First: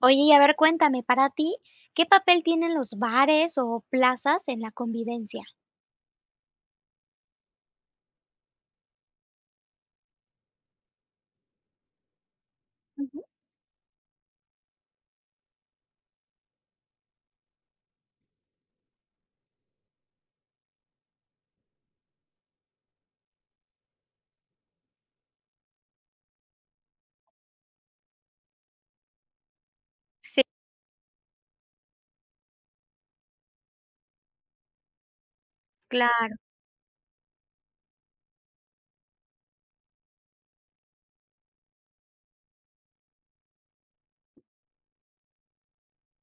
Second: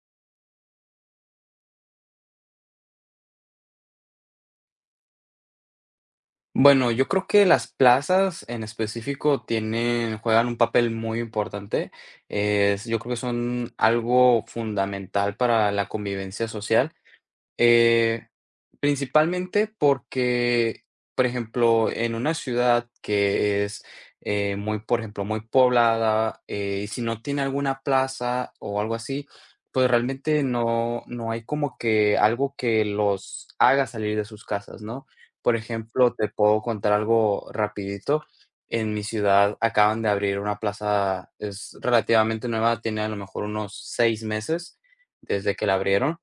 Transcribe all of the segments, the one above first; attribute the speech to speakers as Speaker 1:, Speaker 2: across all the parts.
Speaker 1: Oye, y a ver, cuéntame. Para ti, ¿qué papel tienen los bares o plazas en la convivencia?
Speaker 2: Bueno, yo creo que las plazas en específico tienen juegan un papel muy importante. Es Yo creo que
Speaker 1: Ujú.
Speaker 2: son algo fundamental para la convivencia social. Eh, principalmente porque, por ejemplo, en una ciudad que es, eh, muy, por ejemplo, muy poblada, eh, y si no tiene alguna plaza o algo así, pues, realmente
Speaker 1: Sí.
Speaker 2: no no hay como que algo que los haga salir de sus casas, ¿no?, por ejemplo, te
Speaker 1: Claro.
Speaker 2: puedo contar algo rapidito. En mi ciudad acaban de abrir una plaza, es relativamente nueva, tiene a lo mejor unos 6 meses desde que la abrieron,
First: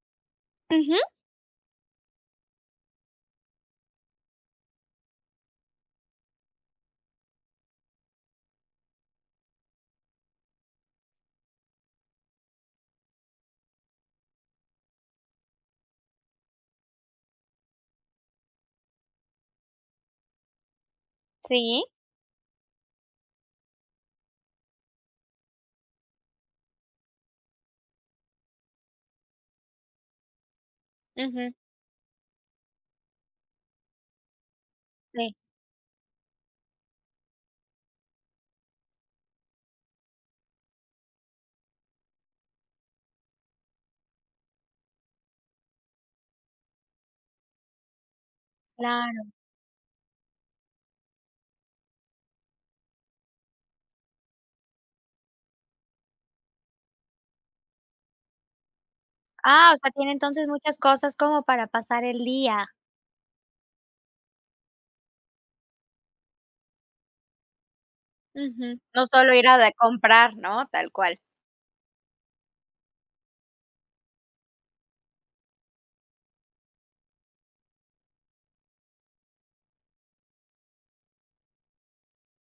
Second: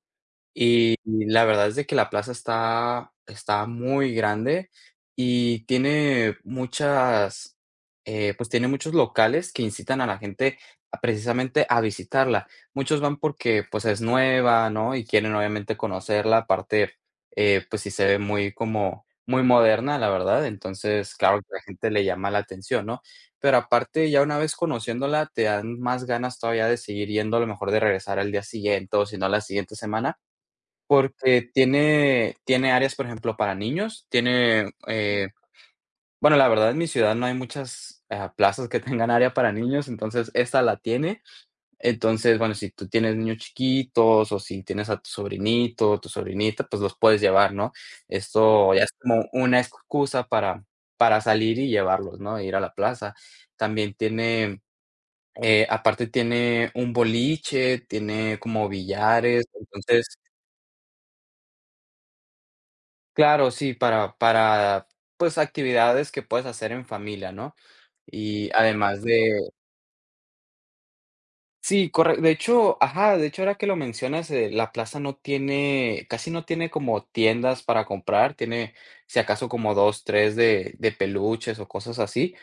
Speaker 2: y
Speaker 1: Ujú.
Speaker 2: la verdad es de que la plaza está está muy grande y tiene muchas, eh, pues, tiene muchos locales que incitan a la gente a precisamente a visitarla. Muchos van porque, pues, es nueva, ¿no?, y quieren obviamente conocerla, aparte, eh, pues, sí se ve muy como, muy moderna, la verdad. Entonces, claro que a la
Speaker 1: Sí.
Speaker 2: gente le llama la atención, ¿no?, pero aparte, ya una vez conociéndola, te dan más ganas todavía de seguir yendo a lo mejor de regresar al día siguiente o si no a la siguiente semana. Porque
Speaker 1: Ujú.
Speaker 2: tiene tiene áreas, por ejemplo, para niños, tiene, eh
Speaker 1: Sí.
Speaker 2: bueno, la verdad, en mi ciudad no hay muchas, ah, plazas que tengan área para niños, esa la tiene. Entonces, bueno, si tú tienes niños chiquitos o si tienes a tu sobrinito o tu sobrinita, pues los puedes llevar, ¿no?, esto ya es como
Speaker 1: Claro.
Speaker 2: una excusa para para salir y llevarlos, ¿no?, ir a la plaza. También tiene, eh, aparte tiene un boliche, tiene como billares,
Speaker 1: Ah, o sea, tiene
Speaker 2: entonces
Speaker 1: entonces muchas cosas como para pasar el día.
Speaker 2: Claro, sí, para para, pues, actividades que puedes hacer en familia, ¿no? Y,
Speaker 1: Ujú.
Speaker 2: además
Speaker 1: No solo ir
Speaker 2: de
Speaker 1: a de comprar, ¿no?, tal cual.
Speaker 2: Sí, corre de hecho Ajá. De hecho, ahora que lo mencionas, eh, la plaza no tiene, casi no tiene como tiendas para comprar, tiene, si acaso, como 2, 3 de de peluches o cosas así.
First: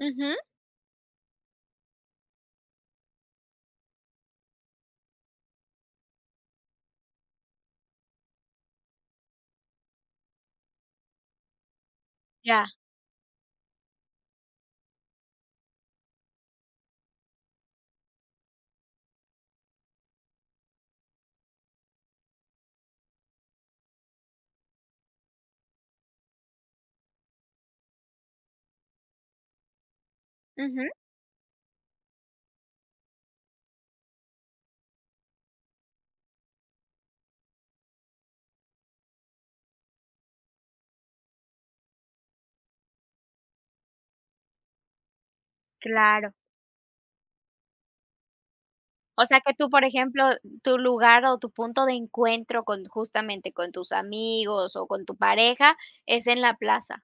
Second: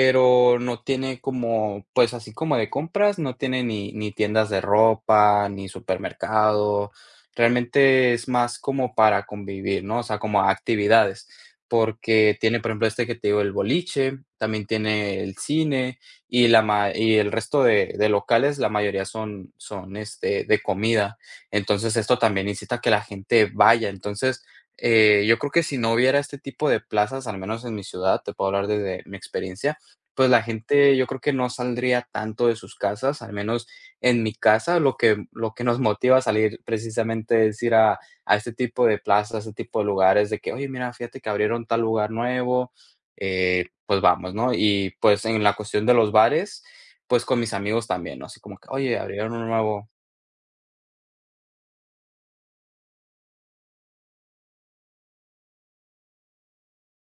Speaker 1: Ujú.
Speaker 2: no tiene como, pues así como de compras, no tiene ni ni tiendas de ropa ni supermercado. Realmente es más como para convivir, ¿no?, o sea, como actividades, porque tiene,
Speaker 1: Ya.
Speaker 2: por ejemplo, este que te digo, el boliche, también tiene el cine y la ma y el resto de de locales, la mayoría son son, este, de comida. Entonces, esto también incita a que la gente vaya. Entonces, eh, yo creo que si no hubiera este tipo de plazas, al menos en mi ciudad, te puedo hablar desde mi experiencia, pues la
Speaker 1: Ujú.
Speaker 2: gente, yo creo que no saldría tanto de sus casas, al menos en mi casa lo que lo que nos motiva a salir precisamente es ir a a este tipo de plazas, a este tipo de lugares, de que oye, mira, fíjate que abrieron tal lugar nuevo, eh, pues vamos, ¿no?, y pues, en la cuestión de los
Speaker 1: Claro.
Speaker 2: bares, pues, con mis amigos también, ¿no?, así como que, oye,
Speaker 1: O
Speaker 2: abrieron
Speaker 1: sea,
Speaker 2: uno
Speaker 1: que tú por
Speaker 2: nuevo.
Speaker 1: ejemplo, tu lugar o tu punto de encuentro con justamente, con tus amigos o con tu pareja es en la plaza.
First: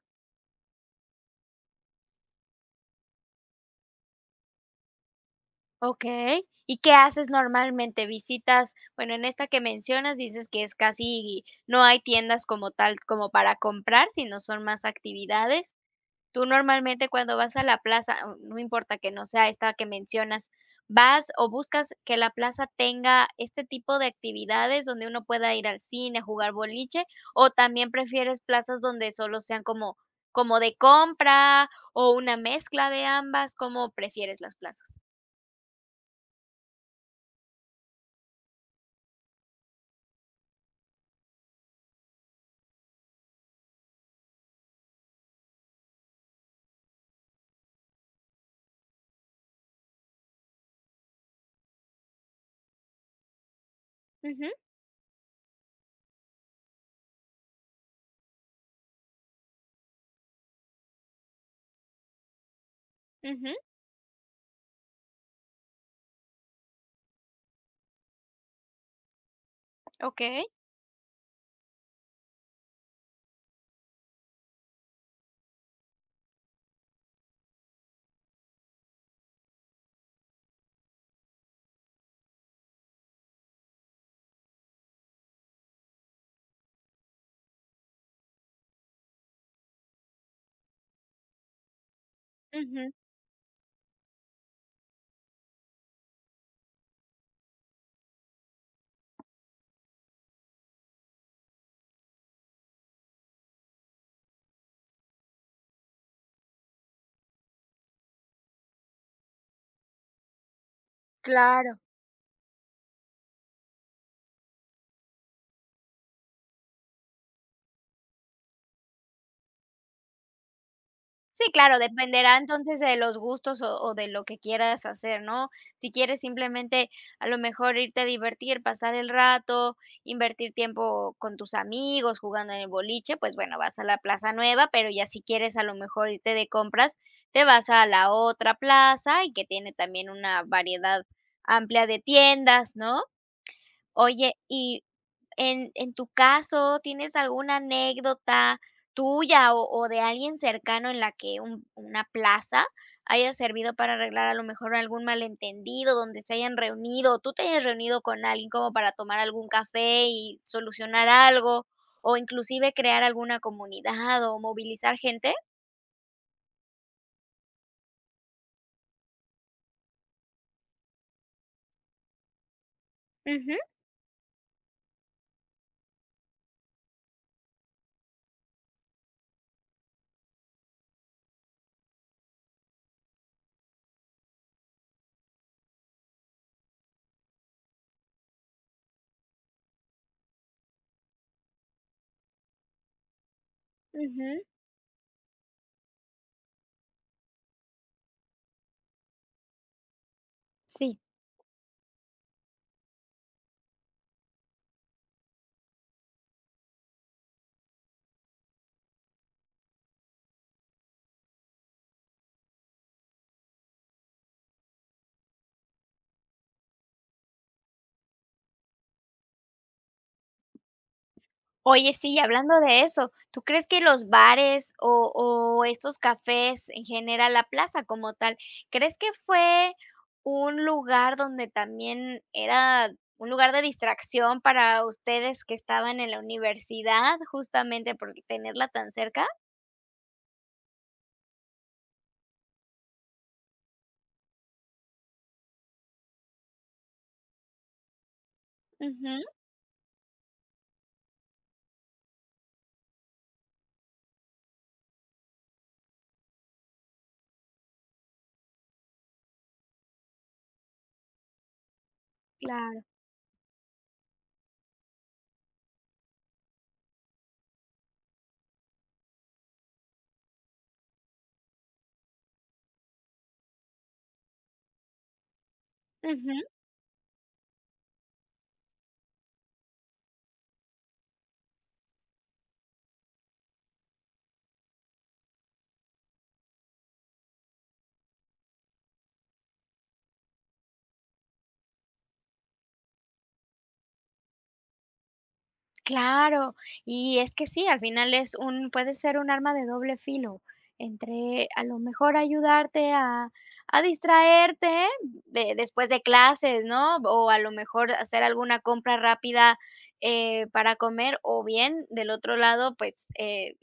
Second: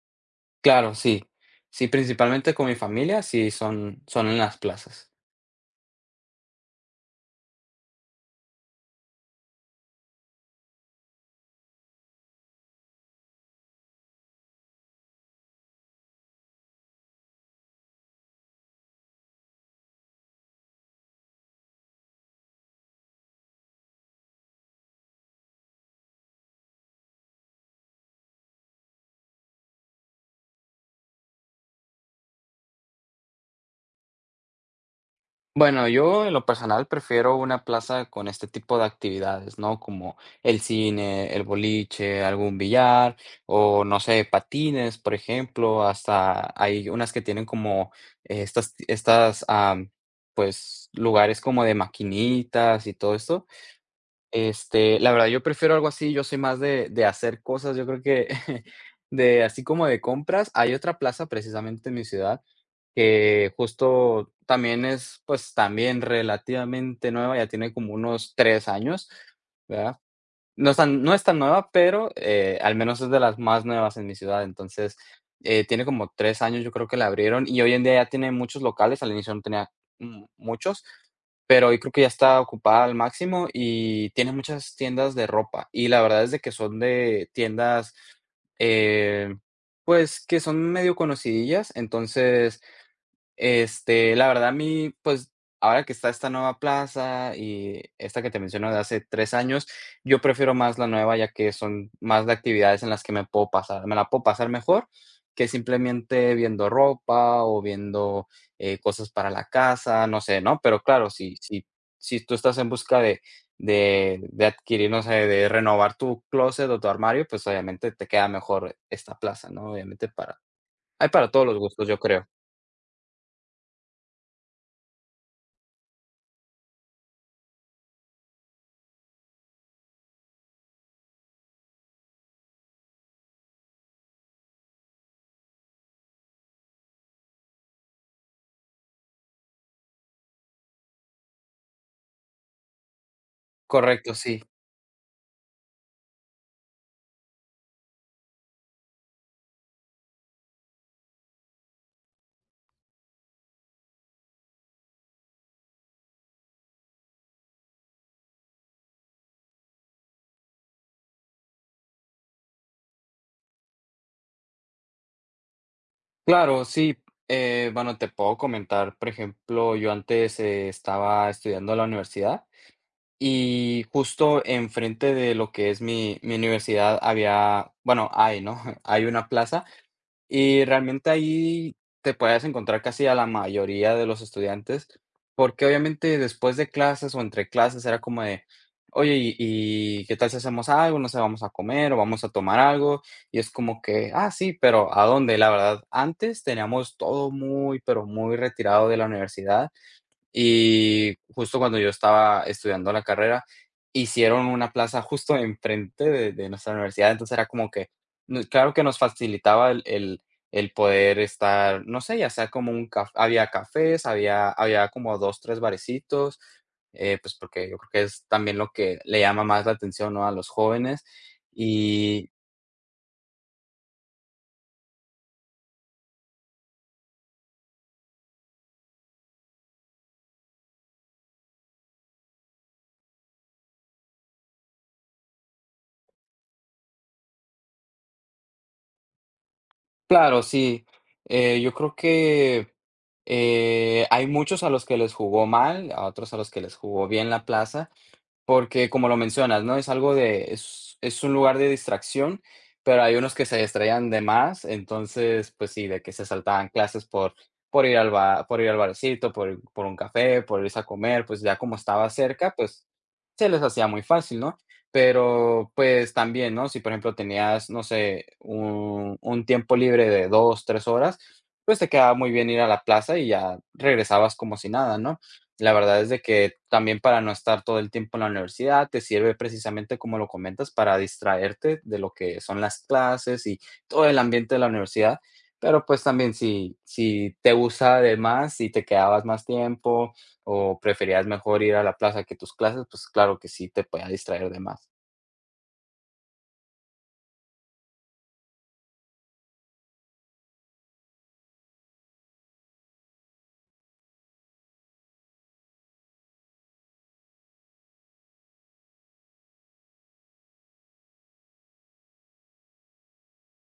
Speaker 2: Claro, sí. Sí, principalmente con mi familia, sí, son son en las plazas.
Speaker 1: Okey, ¿y qué haces normalmente? Visitas, bueno, en esta que mencionas dices que es casi no hay tiendas como tal, como para comprar, sino son más actividades. Tú normalmente cuando vas a la plaza, n no importa que no sea esta que mencionas, ¿vas o buscas que la plaza tenga este tipo de actividades?, donde uno pueda ir al cine, jugar boliche, ¿o también prefieres plazas donde solo sean como como de compra o una mezcla de ambas, cómo prefieres las plazas?
Speaker 2: Bueno yo, en lo personal, prefiero una plaza con este tipo de actividades, ¿no?, como, el cine, el boliche, algún billar, o, no sé, patines, por ejemplo. Hasta, hay unas que tienen como, estas estas, ah, pues, lugares como de maquinitas y todo eso.
Speaker 1: Ujú.
Speaker 2: Este, la verdad yo prefiero algo así, yo soy más de de hacer cosas, yo creo que de así como de compras, hay otra plaza precisamente en mi ciudad, que,
Speaker 1: Ujú.
Speaker 2: justo, también es pues también relativamente nueva, ya tiene como unos 3 años, ¿verdad?
Speaker 1: Okey.
Speaker 2: No es tan no es tan nueva, pero, eh, al menos es de las más nuevas en mi ciudad. Entonces, eh, tiene como 3 años, yo creo que la abrieron, y hoy en día ya tiene muchos locales. Al inicio no tenía m muchos, pero hoy creo que ya está ocupada al máximo, y tiene muchas tiendas de ropa. Y la verdad es de que son de tiendas, eh, pues, que son medio conocidillas, entonces,
Speaker 1: Ujú.
Speaker 2: este, la verdad a mí, pues, ahora que está esta nueva plaza y esta que te menciono de hace 3 años, yo prefiero más la nueva ya que son más de actividades en las que me puedo pasar me la puedo pasar mejor, que simplemente viendo ropa o viendo, eh, cosas para la casa, no sé, ¿no?, pero claro si si
Speaker 1: Claro.
Speaker 2: si tú estás en busca de de de adquirir no sé, de renovar tu clóset o tu armario, pues, obviamente te queda mejor esta plaza, ¿no?, Obviamente para Hay para todos
Speaker 1: Sí,
Speaker 2: los
Speaker 1: claro,
Speaker 2: gustos, yo creo.
Speaker 1: dependerá entonces de los gustos o o de lo que quieras hacer, ¿no? Si quieres simplemente, a lo mejor irte a divertir, pasar el rato, invertir tiempo con tus amigos, jugando en el boliche, pues bueno, vas a la plaza nueva, pero ya si quieres a lo mejor irte de compras, te vas a la otra plaza y que tiene también una variedad amplia de tiendas, ¿no?
Speaker 2: Correcto,
Speaker 1: Oye,
Speaker 2: sí.
Speaker 1: y en en tu caso, ¿tienes alguna anécdota, tuya o o de alguien cercano en la que un una plaza haya servido para arreglar a lo mejor algún mal entendido donde se hayan reunido, o tú te hayas reunido con algo para tomar algún café y solucionar algo o inclusive crear alguna comunidad o movilizar gente?
Speaker 2: Claro si, eh, bueno, te puedo comentar, por ejemplo, yo antes, eh, estaba estudiando la universidad
Speaker 1: Ujú.
Speaker 2: y justo enfrente de lo que es mi mi universidad había bueno, hay, ¿no? Hay una plaza. Y realmente ahí te puedes encontrar casi a la mayoría de los estudiantes, porque obviamente después de clases o entre clases era como de oye, ¿y y qué tal si hacemos algo? No sé, vamos a comer o vamos a tomar algo. Y es como que, ah,
Speaker 1: Ujú.
Speaker 2: sí, ¿pero a dónde? La verdad, antes teníamos todo muy, pero muy retirado de la universidad
Speaker 1: Sí.
Speaker 2: y justo cuando yo estaba estudiando la carrera hicieron una plaza justo enfrente de de nuestra universidad. Entonces era como que, claro que nos facilitaba el el el poder estar, no sé, ya sea como un caf había cafés, había había como 2, 3 barecitos. Eh, pues, porque yo creo que es también lo que le llama más la atención, ¿no?, a los jóvenes,
Speaker 1: Oye, sí,
Speaker 2: y
Speaker 1: hablando de eso, ¿tú crees que los bares o o estos cafés en general, la plaza como tal? ¿Crees que fue un lugar donde también era un lugar de distracción para ustedes, que estaban en la universidad justamente por tenerla tan cerca?
Speaker 2: Claro, sí. Eh, yo creo que, eh, hay muchos a los que les jugó mal, a otros a los que les jugó bien la plaza, porque como lo
Speaker 1: Ujú.
Speaker 2: mencionas, ¿no? Es algo de es es un lugar de distracción, pero hay unos que se distraían de más. Entonces, pues sí, de que se saltaban clases por por ir al bar por ir al barcito, por por un café, por irse a comer, pues ya como estaba cerca,
Speaker 1: Claro.
Speaker 2: pues, se les hacía muy fácil, ¿no? Pero, pues, también, ¿no? Si, por ejemplo, tenías, no sé, un un tiempo libre de 2, 3 horas, pues te quedaba muy bien ir a la plaza y ya regresabas como si nada, ¿no? La verdad, es de
Speaker 1: Ujú.
Speaker 2: que también, para no estar todo el tiempo en la universidad, te sirve precisamente, como lo comentas, para distraerte de lo que son las clases y todo el ambiente de la universidad. Pero, pues, también si si te gusta de más, si te quedabas más tiempo o preferías mejor ir a la plaza que tus clases, pues, claro que sí, te podía distraer de más.
Speaker 1: Claro, y es que sí al final es un puede ser un arma de doble filo. Entre a lo mejor ayudarte a a, distraerte de de después de clases, ¿no? O a lo mejor hacer alguna compra rápida, eh, para comer, o bien, del otro lado, pues, eh,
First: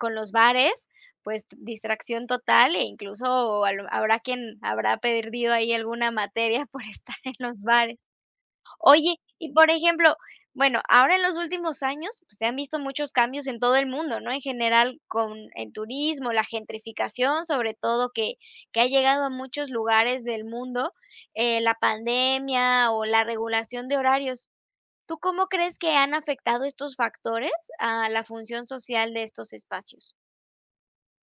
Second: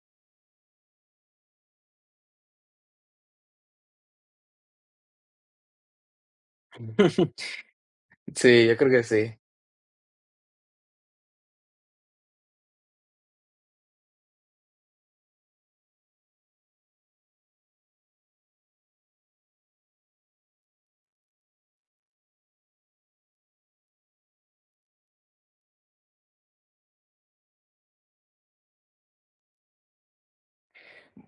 Speaker 1: con los bares, pues distracción total e incluso a lo habrá quien habrá perdido ahí alguna materia por estar en los bares.
Speaker 2: Sí, yo creo que
Speaker 1: Oye,
Speaker 2: sí.
Speaker 1: y por ejemplo, bueno, ahora en los últimos años se han visto muchos cambios en todo el mundo, ¿no? en general con el turismo, la gentrificación, sobre todo que que ha llegado a muchos lugares del mundo, eh, la pandemia o la regulación de horarios. ¿Tú cómo crees que han afectado estos factores a la función social de estos espacios?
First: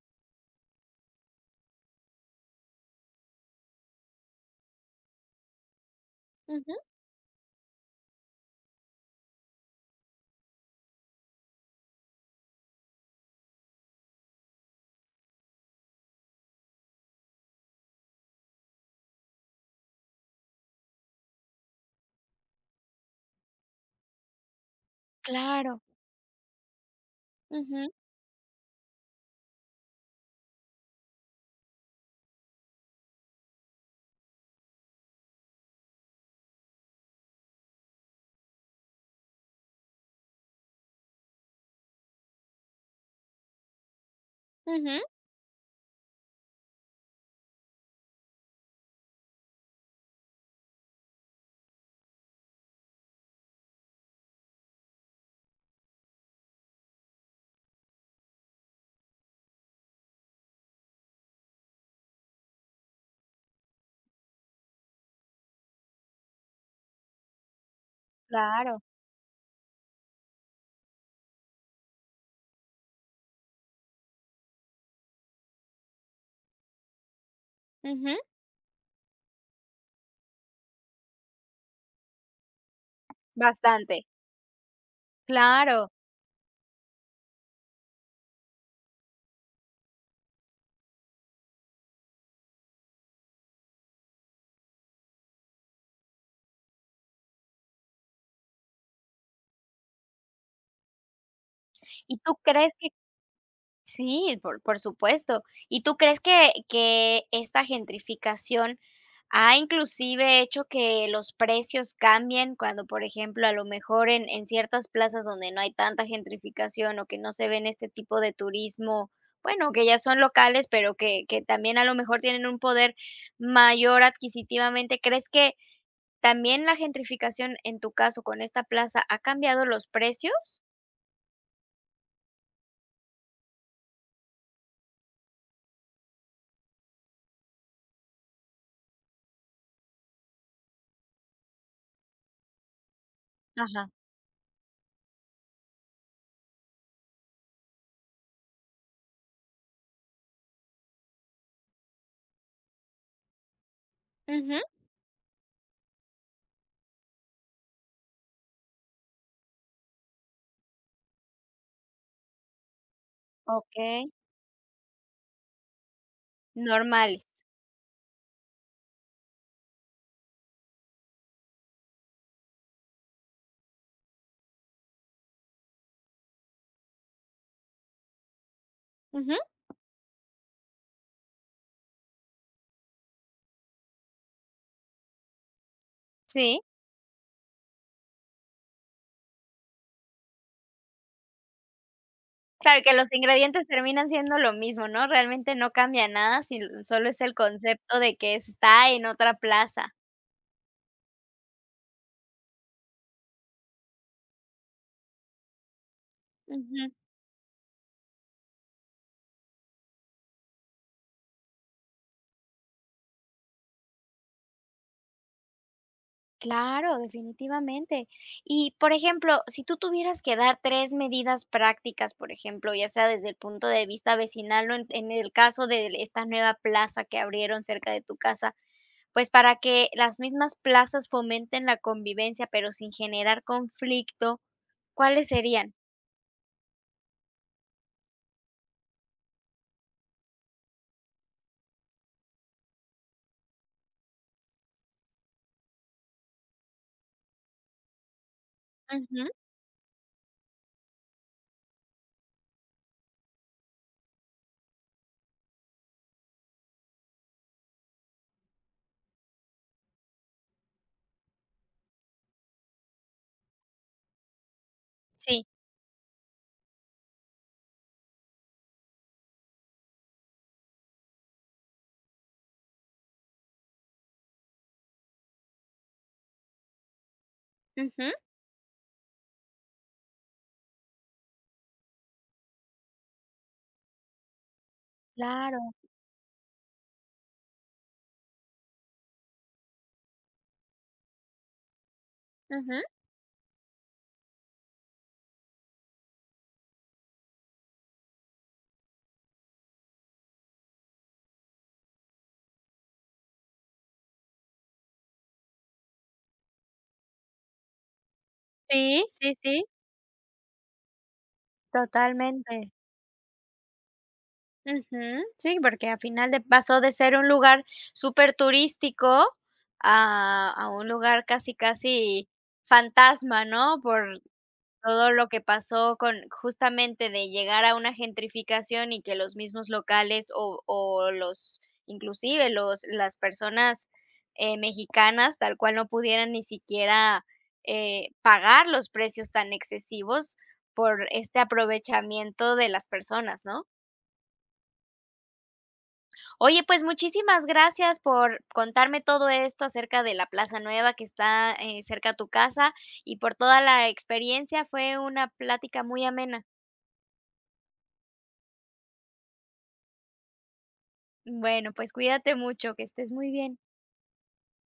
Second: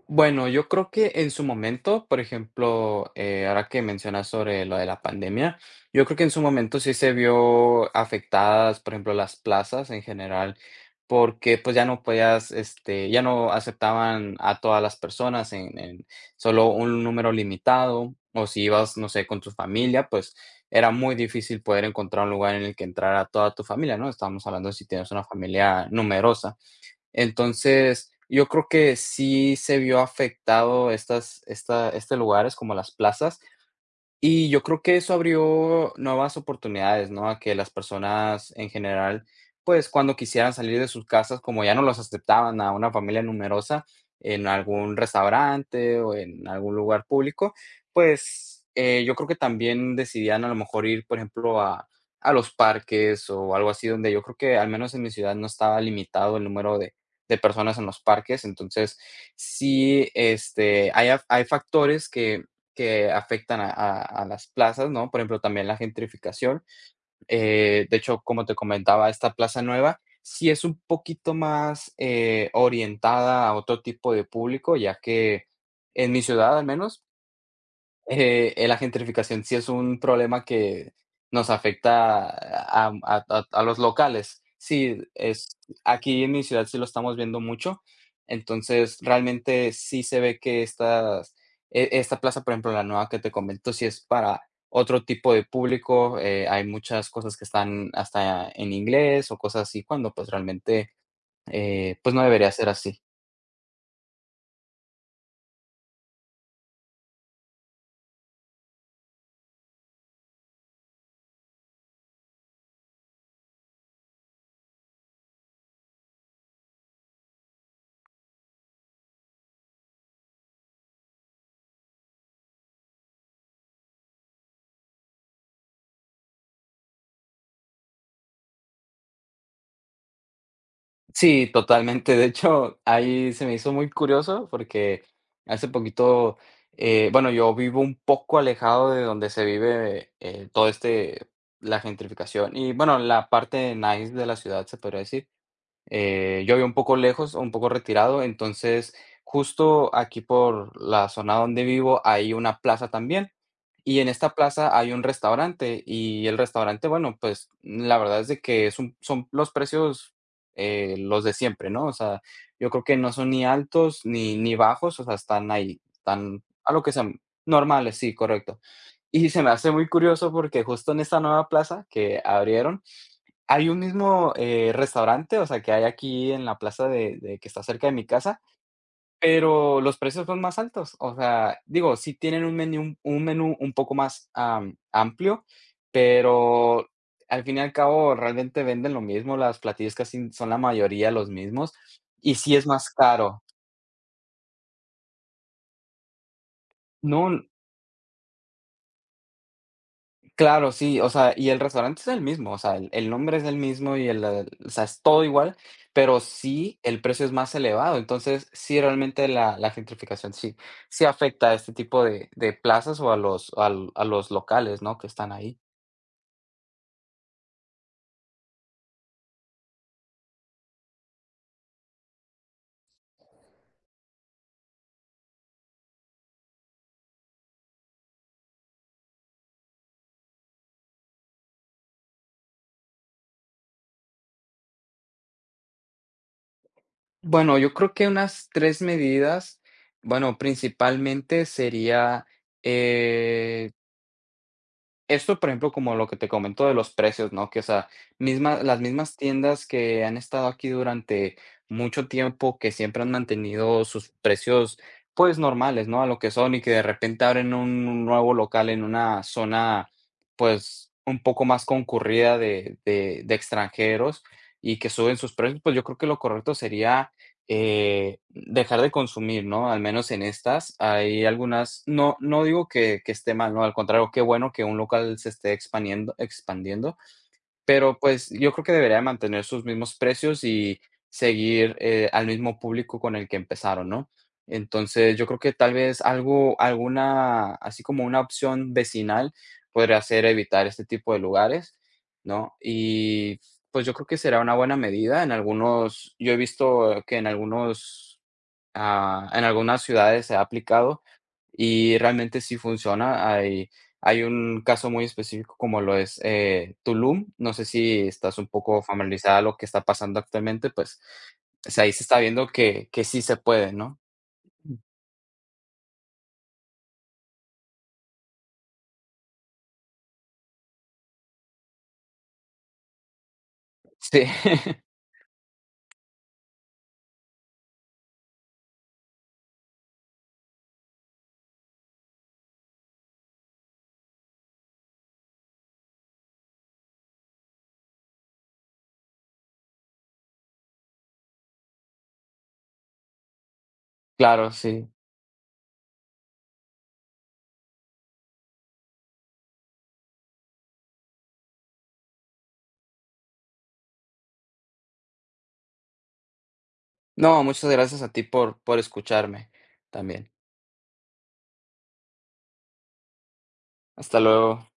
Speaker 2: Bueno, yo creo que en su momento, por ejemplo, eh, ahora que mencionas sobre lo de la pandemia, yo creo que en su
Speaker 1: Ujú.
Speaker 2: momento sí se vio afectadas, por ejemplo, las plazas en general, porque, pues, ya no podías, este, ya no aceptaban a todas las personas en en solo un número limitado. O si ibas, no sé, con tu familia, pues, era muy difícil poder encontrar un lugar en el que entrara toda tu familia, ¿no? estábamos hablando de si tienes una
Speaker 1: Claro.
Speaker 2: familia numerosa.
Speaker 1: Ujú.
Speaker 2: Entonces, yo creo que sí se vio afectado estas esta este lugares como las plazas. Y yo creo que eso abrió nuevas oportunidades, ¿no? A que las personas en general, pues, cuando quisieran salir de sus casas, como ya no los aceptaban a una familia numerosa en algún
Speaker 1: Ujú.
Speaker 2: restaurante o en algún lugar público, pues, eh, yo creo que también decidían a lo mejor ir por ejemplo a a los parques o algo así. Donde yo creo que al menos en mi ciudad no estaba limitado el número de de personas en los parques. Entonces sí, este, hay af hay factores que que afectan a a a las plazas, ¿no? Por ejemplo, también la gentrificación. Eh, de hecho, como te
Speaker 1: Claro.
Speaker 2: comentaba, esta plaza nueva sí es un poquito más, eh, orientada a otro tipo de público, ya que, en mi ciudad al menos
Speaker 1: Ujú.
Speaker 2: eh, eh, la gentrificación sí es un problema que nos afecta a am a to a los
Speaker 1: Bastante.
Speaker 2: locales. Sí, es
Speaker 1: Claro.
Speaker 2: aquí en mi ciudad sí lo estamos viendo mucho. Entonces, realmente sí se ve que estas e esta plaza, por ejemplo, la nueva que te comento, si es para otro tipo de publico, eh, hay muchas cosas que están hasta en inglés o cosas así cuando, pues, realmente, eh, pues
Speaker 1: ¿Y
Speaker 2: no
Speaker 1: tú
Speaker 2: debería ser
Speaker 1: crees que?
Speaker 2: así.
Speaker 1: Sí, por por supuesto. ¿Y tú crees que que esta gentrificación ha inclusive hecho que los precios cambien cuando, por ejemplo, a lo mejor en en ciertas plazas donde no hay tanta gentrificación o que no se ven este tipo de turismo, bueno, que ya son locales, pero que que también a lo mejor tienen un poder mayor adquisitivamente, ¿crees que, también la gentrificación en tu caso con esta plaza ha cambiado los precios?
Speaker 2: Sí, totalmente, de hecho, ahí se me hizo muy curioso porque hace poquito, eh Bueno, yo vivo un poco alejado de donde se vive, eh eh, todo este la gentrificación y, bueno, la parte
Speaker 1: Ajá.
Speaker 2: nice de la ciudad, se podría decir. Eh, yo vivo un poco lejos o un poco retirado, entonces justo aquí por la zona donde vivo, hay una plaza también. Y en esta
Speaker 1: Ujú.
Speaker 2: plaza hay un restaurante y el restaurante, bueno, pues, n la verdad es de que son son los precios, eh, los de siempre, ¿no? o sea, yo creo que no son ni altos
Speaker 1: Okey.
Speaker 2: ni ni bajos, o sea, están ahí, tan a lo que
Speaker 1: Normal.
Speaker 2: sean Normales, sí, correcto. Y se me hace muy curioso porque justo en esta nueva plaza que abrieron, hay un mismo, eh, restaurante, o sea, que hay aquí en la plaza de de que está cerca de mi casa,
Speaker 1: Ujú.
Speaker 2: pero los precios son más altos, o sea, digo, sí tienen un menú un menú un poco más, am, amplio,
Speaker 1: Sí.
Speaker 2: pero al fin y al cabo realmente venden lo mismo, las platillos casi son la mayoría los mismos, y sí es
Speaker 1: Claro,
Speaker 2: más
Speaker 1: que los
Speaker 2: caro.
Speaker 1: ingredientes terminan siendo lo mismo, ¿no? realmente no cambia nada si l solo es el
Speaker 2: No
Speaker 1: concepto de que está en otra plaza.
Speaker 2: Claro, sí, o sea, y el restaurante es el mismo, o sea, el el nombre es el mismo y el la o sea, es todo igual, pero sí
Speaker 1: Ujú.
Speaker 2: el precio es más elevado, entonces, sí, realmente, la la gentrificación sí sí afecta a este tipo de de plazas o a los al a los locales, ¿no? que están ahí.
Speaker 1: Claro, definitivamente. Y por ejemplo, si tú tuvieras que dar 3 medidas prácticas, por ejemplo, ya sea desde el punto de vista vecinal o en en el caso de esta nueva plaza que abrieron cerca de tu casa, pues para que las mismas plazas fomenten la convivencia pero sin generar conflicto, ¿cuáles serían?
Speaker 2: Bueno, yo creo que unas 3 medidas, bueno, principalmente sería, eh Esto, por ejemplo, como lo que te comento de los precios, ¿no?, que, o sea, misma las mismas
Speaker 1: Ujú.
Speaker 2: tiendas que han estado aquí durante mucho tiempo que siempre han mantenido sus precios, pues normales, ¿no? A lo que son, y que de repente abren un un nuevo local en una zona, pues un poco más concurrida de de de extranjeros y que suben sus
Speaker 1: Sí.
Speaker 2: precios, pues yo creo que lo correcto sería, eh, dejar de consumir ¿no?, al menos en estas. Hay algunas No no digo que que esté mal, ¿no? Al contrario, qué bueno que un local se esté expandiendo expandiendo. Pero,
Speaker 1: Ujú.
Speaker 2: pues, yo creo que debería de mantener sus mismos precios y seguir eh al mismo público con el que empezarón, ¿no? Entonces, yo creo que
Speaker 1: Claro.
Speaker 2: tal vez algo alguna así como una opción vecinal, podría ser evitar este tipo de lugares, ¿no?
Speaker 1: Ujú.
Speaker 2: Y pues, yo creo que será una buena medida en algunos, yo he visto que en algunos ah, en algunas ciudades se ha aplicado y realmente sí funciona. Hay hay un caso muy específico como lo es eh, Tulum. No sé si estás un poco
Speaker 1: Sí, sí,
Speaker 2: familiarizada a lo
Speaker 1: sí.
Speaker 2: que está pasando actualmente, pues pues, ahí se está viendo
Speaker 1: Totalmente.
Speaker 2: que que sí se puede, ¿no? M
Speaker 1: Ujú. Sí, porque a final de pasó de ser un lugar superturístico a a un lugar casi, casi fantasma, ¿no?, por
Speaker 2: Sí.
Speaker 1: todo lo que pasó con justamente de llegar a una gentrificación y que los mismos locales o o los inclusive los las personas, eh, mexicanas tal cual no pudieran ni siquiera eh pagar los precios tan excesivos por este aprovechamiento de las personas, ¿no?
Speaker 2: Claro, sí.
Speaker 1: Oye, pues, muchísimas gracias por contarme todo esto acerca de la plaza nueva que está, eh, cerca a tu casa y por toda la experiencia. Fue una plática muy amena.
Speaker 2: No, muchas gracias a ti por por escucharme, también.
Speaker 1: Bueno, pues cuídate mucho, que estés muy bien.
Speaker 2: Hasta luego.